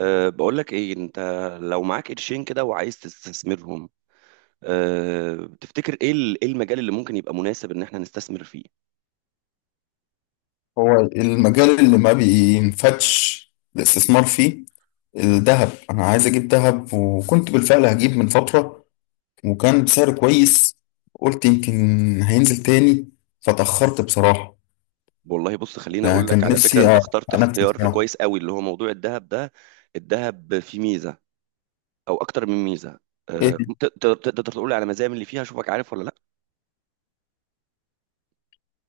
بقول لك ايه انت، لو معاك قرشين كده وعايز تستثمرهم؟ تفتكر ايه ايه المجال اللي ممكن يبقى مناسب ان احنا نستثمر فيه؟ هو المجال اللي ما بينفتش الاستثمار فيه. الذهب انا عايز اجيب ذهب، وكنت بالفعل هجيب من فترة وكان بسعر كويس. قلت يمكن هينزل تاني، فتأخرت بصراحة. والله بص، خليني يعني اقول لك كان على فكرة، نفسي انت اخترت انفذ اختيار بصراحة. كويس قوي، اللي هو موضوع الذهب ده. الذهب فيه ميزة او اكتر من ميزة. ايه تقدر تقول لي على مزايا من اللي فيها اشوفك عارف ولا لا؟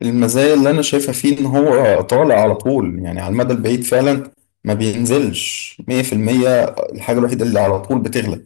المزايا اللي انا شايفها فيه؟ ان هو طالع على طول، يعني على المدى البعيد فعلا ما بينزلش 100%. الحاجة الوحيدة اللي على طول بتغلى.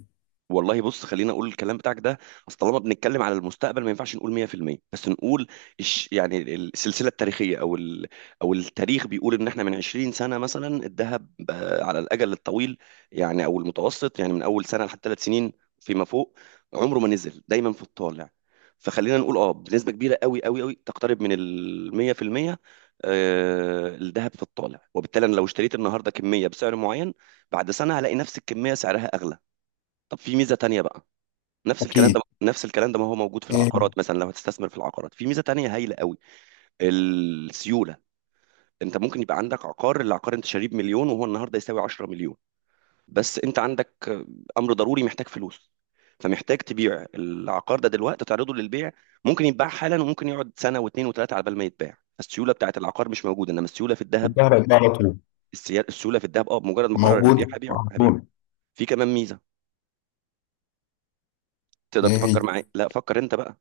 والله بص، خلينا اقول الكلام بتاعك ده. اصل طالما بنتكلم على المستقبل، ما ينفعش نقول 100%، بس نقول يعني السلسله التاريخيه، او التاريخ بيقول ان احنا من 20 سنه مثلا، الذهب، على الاجل الطويل، يعني او المتوسط، يعني من اول سنه لحد 3 سنين فيما فوق، عمره ما نزل، دايما في الطالع. فخلينا نقول اه، بنسبه كبيره قوي قوي قوي، تقترب من ال 100%. الذهب في الطالع، وبالتالي انا لو اشتريت النهارده كميه بسعر معين، بعد سنه هلاقي نفس الكميه سعرها اغلى. طب في ميزه تانية بقى. اكيد. نفس الكلام ده ما هو موجود في ايه. العقارات مثلا، لو هتستثمر في العقارات في ميزه تانية هايله قوي. السيوله. انت ممكن يبقى عندك العقار انت شاريه بمليون، وهو النهارده يساوي 10 مليون. بس انت عندك امر ضروري، محتاج فلوس، فمحتاج تبيع العقار ده دلوقتي، تعرضه للبيع. ممكن يتباع حالا، وممكن يقعد سنه واثنين وثلاثه على بال ما يتباع. السيوله بتاعت العقار مش موجوده، انما السيوله في الذهب. الذهب هيبقى على طول. السيوله في الذهب، اه، بمجرد ما قرر البيع موجودة هبيعه على هبيعه. طول. في كمان ميزه، ايه تقدر تفكر هي؟ معايا؟ لا، فكر انت بقى.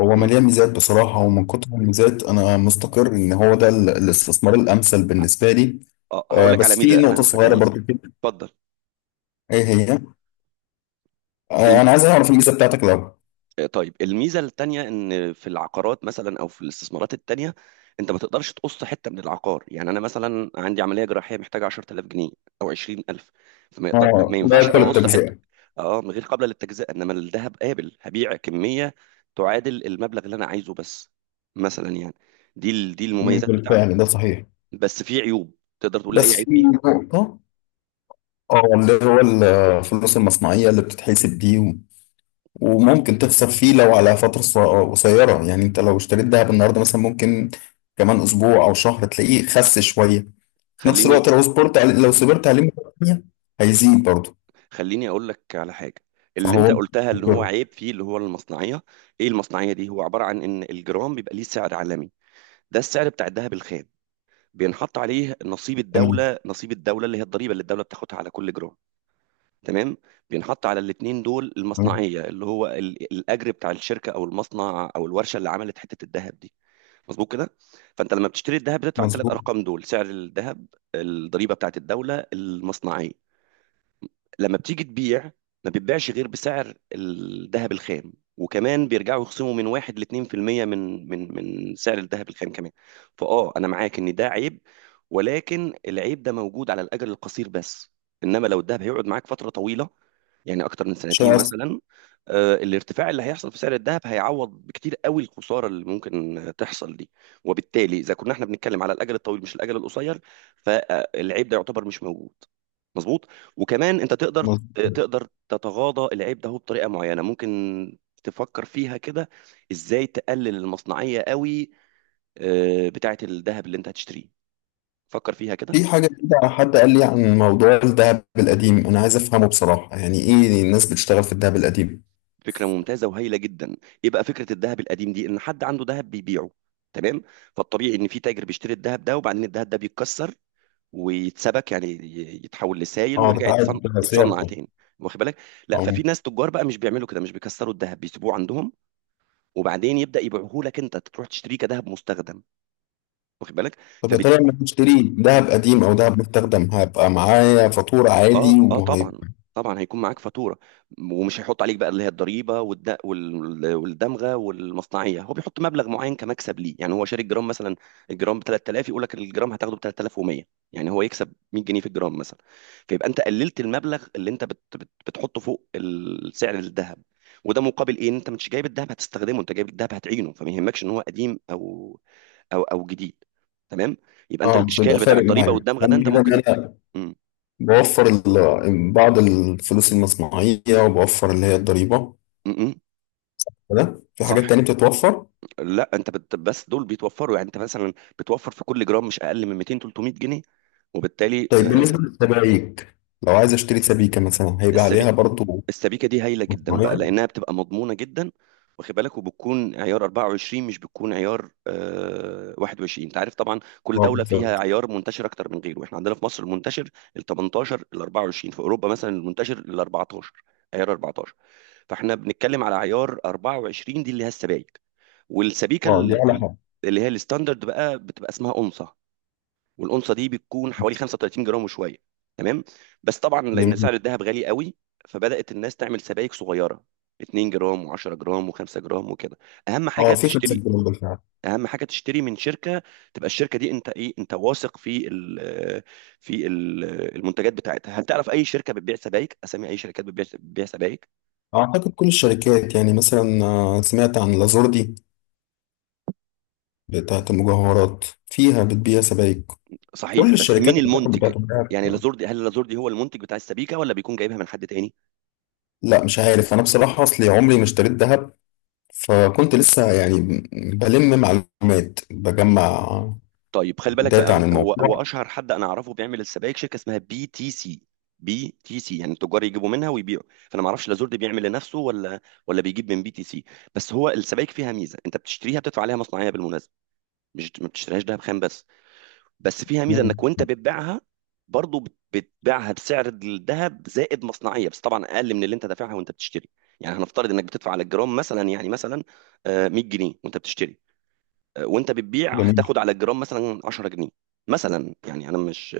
هو مليان ميزات بصراحة، ومن كتر الميزات أنا مستقر إن هو ده الاستثمار الأمثل بالنسبة لي. اه، هقول آه، لك على بس في ميزه، انا نقطة هقول لك على صغيرة ميزه. برضو كده. اتفضل. إيه هي؟ الم... آه، أنا عايز أعرف الميزة بتاعتك الأول. طيب، الميزه التانيه ان في العقارات مثلا او في الاستثمارات التانيه، انت ما تقدرش تقص حته من العقار. يعني انا مثلا عندي عمليه جراحيه محتاجه 10000 جنيه او 20000، ما آه، ما لا ينفعش يأكل اقص حته. التجزئة. اه، من غير قابله للتجزئه، انما الذهب قابل، هبيع كميه تعادل المبلغ اللي انا عايزه بس، مثلا يعني. دي مم، المميزات بتاعته. بالفعل ده صحيح. بس في عيوب، تقدر تقول لي اي بس عيب في فيه؟ نقطة، آه، اللي هو الفلوس المصنعية اللي بتتحسب دي وممكن تخسر فيه لو على فترة قصيرة، يعني أنت لو اشتريت دهب النهاردة مثلا ممكن كمان أسبوع أو شهر تلاقيه خس شوية. في نفس خليني الوقت لو صبرت عليه، مرة تانية هيزيد برضه. خليني اقول لك على حاجه. اللي انت فهو. قلتها اللي هو عيب فيه، اللي هو المصنعيه. ايه المصنعيه دي؟ هو عباره عن ان الجرام بيبقى ليه سعر عالمي، ده السعر بتاع الذهب الخام. بينحط عليه نصيب تمام. الدوله، نصيب الدوله اللي هي الضريبه، اللي الدوله بتاخدها على كل جرام. تمام. بينحط على الاتنين دول تمام. المصنعيه، اللي هو الاجر بتاع الشركه او المصنع او الورشه اللي عملت حته الذهب دي. مظبوط كده. فانت لما بتشتري الذهب، بتدفع الثلاث مظبوط. ارقام دول: سعر الذهب، الضريبه بتاعت الدوله، المصنعيه. لما بتيجي تبيع، ما بتبيعش غير بسعر الذهب الخام، وكمان بيرجعوا يخصموا من 1 لـ 2% من سعر الذهب الخام كمان. فاه، انا معاك ان ده عيب، ولكن العيب ده موجود على الاجل القصير بس. انما لو الذهب هيقعد معاك فتره طويله، يعني اكتر من سنتين شخص. مثلا، الارتفاع اللي هيحصل في سعر الذهب هيعوض بكتير قوي الخساره اللي ممكن تحصل دي. وبالتالي، اذا كنا احنا بنتكلم على الاجل الطويل مش الاجل القصير، فالعيب ده يعتبر مش موجود. مظبوط. وكمان انت تقدر، مظبوط. تقدر تتغاضى العيب ده. هو بطريقه معينه، ممكن تفكر فيها كده: ازاي تقلل المصنعيه قوي بتاعه الذهب اللي انت هتشتريه؟ فكر فيها كده. في حاجة كده، حد قال لي عن موضوع الذهب القديم، أنا عايز أفهمه بصراحة. يعني إيه الناس بتشتغل في الذهب القديم؟ فكره ممتازه وهايله جدا. ايه بقى فكره الذهب القديم دي؟ ان حد عنده ذهب بيبيعه، تمام؟ فالطبيعي ان في تاجر بيشتري الذهب ده، وبعدين الذهب ده بيتكسر ويتسبك، يعني يتحول لسائل، أه، ويرجع يتصنع، بتعاد صياغته. تاني. واخد بالك؟ لا، ففي أه. ناس تجار بقى مش بيعملوا كده، مش بيكسروا الذهب، بيسيبوه عندهم، وبعدين يبدا يبيعوه لك، انت تروح تشتريه كذهب مستخدم، واخد بالك؟ طب يا ترى لما أشتري ذهب قديم أو ذهب مستخدم هيبقى معايا فاتورة اه عادي، اه، طبعا، وهيبقى؟ طبعا هيكون معاك فاتوره، ومش هيحط عليك بقى اللي هي الضريبه والدمغه والمصنعيه. هو بيحط مبلغ معين كمكسب ليه. يعني هو شاري الجرام مثلا الجرام ب 3000، يقول لك الجرام هتاخده ب 3100. يعني هو يكسب 100 جنيه في الجرام مثلا. فيبقى انت قللت المبلغ اللي انت بتحطه فوق السعر الذهب. وده مقابل ايه؟ إن انت مش جايب الذهب هتستخدمه، انت جايب الذهب هتعينه، فما يهمكش ان هو قديم او جديد. تمام. يبقى انت أه، مش هيبقى الاشكال بتاع فارق الضريبه معايا. والدمغه ده أهم انت حاجة إن ممكن. أنا م- بوفر بعض الفلوس المصنعية، وبوفر اللي هي الضريبة. م- م. ده في صح. حاجات تانية بتتوفر. لا، انت بس دول بيتوفروا، يعني انت مثلا بتوفر في كل جرام مش اقل من 200 300 جنيه. وبالتالي طيب بالنسبة للسبائك، لو عايز اشتري سبيكة مثلا هيبقى السبي... عليها برضو السبيكه دي هايله جدا بقى، معايا؟ لانها بتبقى مضمونه جدا، واخد بالك؟ وبتكون عيار 24، مش بتكون عيار 21. انت عارف طبعا كل اه، دوله فيها بالظبط. عيار منتشر اكتر من غيره. احنا عندنا في مصر المنتشر ال 18، ال 24. في اوروبا مثلا المنتشر ال 14، عيار 14. فاحنا بنتكلم على عيار 24، دي اللي هي السبايك. والسبيكه اه دي على حاجة. اللي هي الستاندرد بقى بتبقى اسمها اونصه، والأونصة دي بتكون حوالي 35 جرام وشوية. تمام. بس طبعا لأن جميل. سعر الذهب غالي قوي، فبدأت الناس تعمل سبائك صغيرة: 2 جرام و10 جرام و5 جرام وكده. اهم حاجه اه، في خمسة تشتري جنيه بالفعل. اهم حاجه تشتري من شركه، تبقى الشركه دي انت ايه، انت واثق في ال المنتجات بتاعتها. هل تعرف اي شركه بتبيع سبائك؟ اسامي اي شركات بتبيع بتبيع سبائك؟ اعتقد كل الشركات، يعني مثلا آه، سمعت عن لازوردي بتاعت المجوهرات فيها بتبيع سبائك. صحيح، كل بس الشركات مين اعتقد المنتج؟ بتاعت الذهب. يعني لازور دي، هل لازور دي هو المنتج بتاع السبيكه، ولا بيكون جايبها من حد تاني؟ لا، مش عارف انا بصراحة، اصلي عمري ما اشتريت ذهب، فكنت لسه يعني بلم معلومات، بجمع طيب، خلي بالك داتا بقى. عن هو الموضوع. اشهر حد انا اعرفه بيعمل السبائك، شركه اسمها بي تي سي. بي تي سي يعني التجار يجيبوا منها ويبيعوا. فانا ما اعرفش، لا زرد بيعمل لنفسه، ولا بيجيب من بي تي سي. بس هو السبائك فيها ميزه، انت بتشتريها بتدفع عليها مصنعيه بالمناسبه، مش ما بتشتريهاش دهب خام بس. بس فيها ميزه، مم. انك وانت بتبيعها برضه، بتبيعها بسعر الذهب زائد مصنعيه، بس طبعا اقل من اللي انت دافعها وانت بتشتري. يعني هنفترض انك بتدفع على الجرام مثلا، يعني مثلا 100 جنيه وانت بتشتري، وانت بتبيع جميل. هتاخد على الجرام مثلا 10 جنيه، مثلا يعني، انا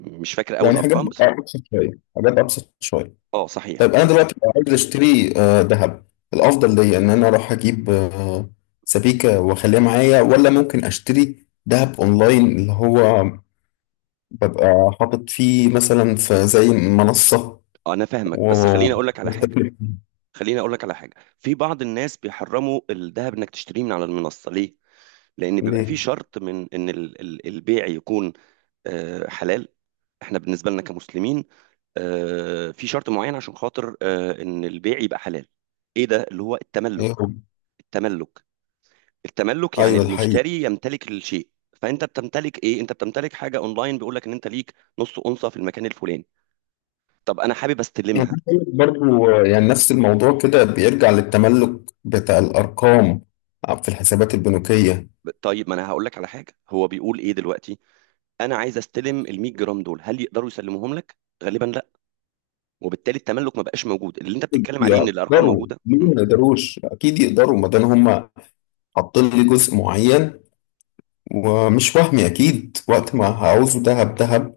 مش فاكر اول يعني حاجات ارقام بس. ابسط شويه، حاجات ابسط شويه. اه صحيح. طيب انا دلوقتي لو عايز اشتري آه، ذهب، الافضل ليا ان انا اروح اجيب آه، سبيكه واخليها معايا، ولا ممكن اشتري ذهب اونلاين اللي هو ببقى حاطط فيه مثلا في زي منصه انا فاهمك، و بس بستثمر فيه؟ خليني اقول لك على حاجه. في بعض الناس بيحرموا الذهب انك تشتريه من على المنصه. ليه؟ لان بيبقى في ليه؟ شرط من ان البيع يكون حلال. احنا بالنسبه لنا كمسلمين، في شرط معين عشان خاطر ان البيع يبقى حلال. ايه ده؟ اللي هو التملك. ايه هو؟ التملك التملك يعني ايوه ده حقيقي. المشتري يمتلك الشيء. فانت بتمتلك ايه؟ انت بتمتلك حاجه اونلاين، بيقول لك ان انت ليك نص اونصه في المكان الفلاني. طب انا حابب يعني استلمها. عايز أقول لك برضو آه، يعني نفس الموضوع كده بيرجع للتملك بتاع الارقام في الحسابات البنوكيه. طيب، ما انا هقول لك على حاجه. هو بيقول ايه دلوقتي؟ انا عايز استلم ال 100 جرام دول، هل يقدروا يسلموهم لك؟ غالبا لا. وبالتالي التملك ما بقاش موجود، اللي انت بتتكلم عليه ان الارقام يقدروا، موجوده. ليه ما يقدروش؟ اكيد يقدروا ما دام هم حاطين لي جزء معين ومش وهمي، اكيد وقت ما هعوزه دهب دهب،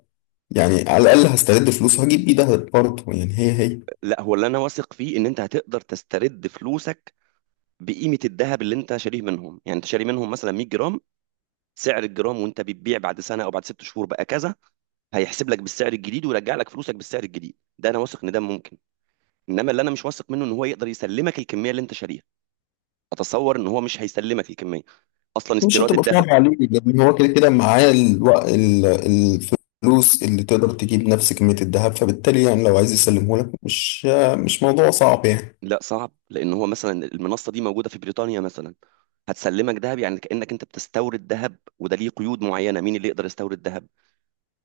يعني على الاقل هسترد فلوس هجيب بيه دهب برضه، يعني هي هي. لا، هو اللي انا واثق فيه ان انت هتقدر تسترد فلوسك بقيمه الذهب اللي انت شاريه منهم. يعني انت شاري منهم مثلا 100 جرام، سعر الجرام، وانت بتبيع بعد سنه او بعد 6 شهور بقى كذا، هيحسب لك بالسعر الجديد، ويرجع لك فلوسك بالسعر الجديد. ده انا واثق ان ده ممكن. انما اللي انا مش واثق منه، ان هو يقدر يسلمك الكميه اللي انت شاريها. اتصور ان هو مش هيسلمك الكميه، اصلا مش استيراد هتبقى الذهب. صعبة عليه، لان هو كده كده معاه الفلوس اللي تقدر تجيب نفس كمية الدهب، فبالتالي يعني لو عايز يسلمه لك مش موضوع صعب يعني. لا، صعب، لان هو مثلا المنصه دي موجوده في بريطانيا مثلا، هتسلمك ذهب، يعني كانك انت بتستورد ذهب، وده ليه قيود معينه. مين اللي يقدر يستورد ذهب؟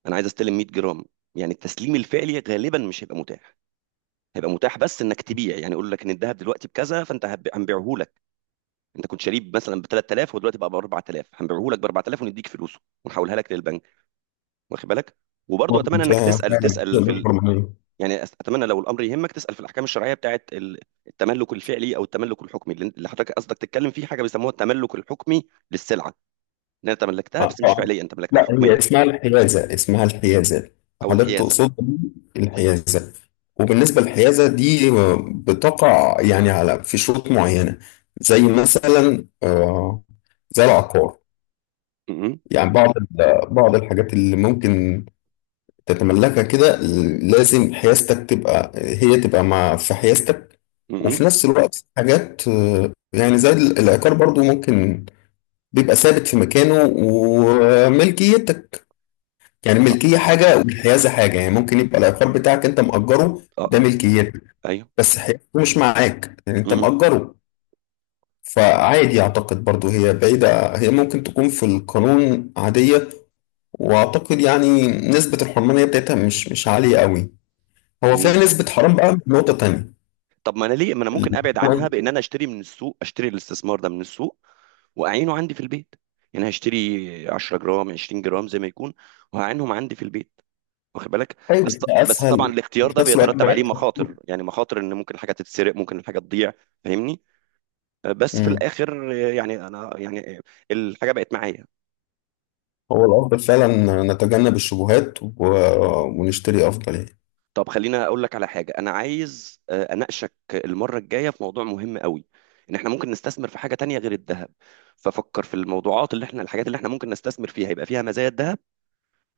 انا عايز استلم 100 جرام. يعني التسليم الفعلي غالبا مش هيبقى متاح، هيبقى متاح بس انك تبيع. يعني يقول لك ان الذهب دلوقتي بكذا، فانت هنبيعه لك. انت كنت شاريه مثلا ب 3000، ودلوقتي بقى ب 4000، هنبيعه لك ب 4000، ونديك فلوسه ونحولها لك للبنك، واخد بالك؟ وبرضه اتمنى انك ممكن تسال تسال في فعلا. يعني، اتمنى لو الامر يهمك تسال في الاحكام الشرعيه بتاعت التملك الفعلي او التملك الحكمي، اللي حضرتك قصدك تتكلم فيه. حاجه بيسموها التملك الحكمي للسلعه، ان انت تملكتها آه، بس مش آه. فعليا، انت ملكتها لا، هي حكميا اسمها الحيازة، اسمها الحيازة. او حضرتك الحيازه. تقصد الحيازة. وبالنسبة للحيازة دي آه، بتقع يعني على في شروط معينة، زي مثلا آه، زي العقار. م- م- يعني بعض بعض الحاجات اللي ممكن تتملكها كده، لازم حيازتك تبقى، هي تبقى مع في حيازتك. م- وفي م. نفس الوقت حاجات آه، يعني زي العقار برضو ممكن بيبقى ثابت في مكانه وملكيتك. يعني الملكية حاجة والحيازة حاجة، يعني ممكن يبقى العقار بتاعك أنت مأجره، اه ده اه، ملكيتك ايوه. بس حيازته مش معاك لأن أنت م- مأجره. فعادي أعتقد برضو هي بعيدة، هي ممكن تكون في القانون عادية، وأعتقد يعني نسبة الحرمانية بتاعتها مش عالية قوي. هو فيها م- نسبة حرام بقى من نقطة تانية. طب، ما انا ليه، ما انا اللي ممكن ابعد عنها هو- بان انا اشتري الاستثمار ده من السوق، واعينه عندي في البيت. يعني هشتري 10 جرام 20 جرام زي ما يكون، وهعينهم عندي في البيت، واخد بالك؟ أيوة ده بس طبعا أسهل. الاختيار وفي ده نفس الوقت بيترتب عليه مريح. مخاطر، يعني مخاطر ان ممكن حاجه تتسرق، ممكن الحاجه تضيع. فاهمني؟ بس في مم. الاخر يعني انا يعني الحاجه بقت معايا. هو الأفضل فعلا نتجنب الشبهات ونشتري أفضل يعني. طب خلينا اقول لك على حاجه، انا عايز اناقشك المره الجايه في موضوع مهم قوي، ان احنا ممكن نستثمر في حاجه تانية غير الذهب. ففكر في الموضوعات اللي احنا الحاجات اللي احنا ممكن نستثمر فيها يبقى فيها مزايا الذهب،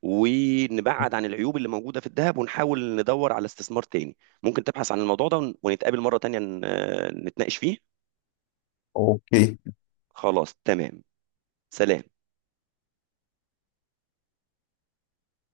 ونبعد عن العيوب اللي موجوده في الذهب، ونحاول ندور على استثمار تاني. ممكن تبحث عن الموضوع ده، ونتقابل مره تانية نتناقش فيه. أوكي. خلاص، تمام. سلام.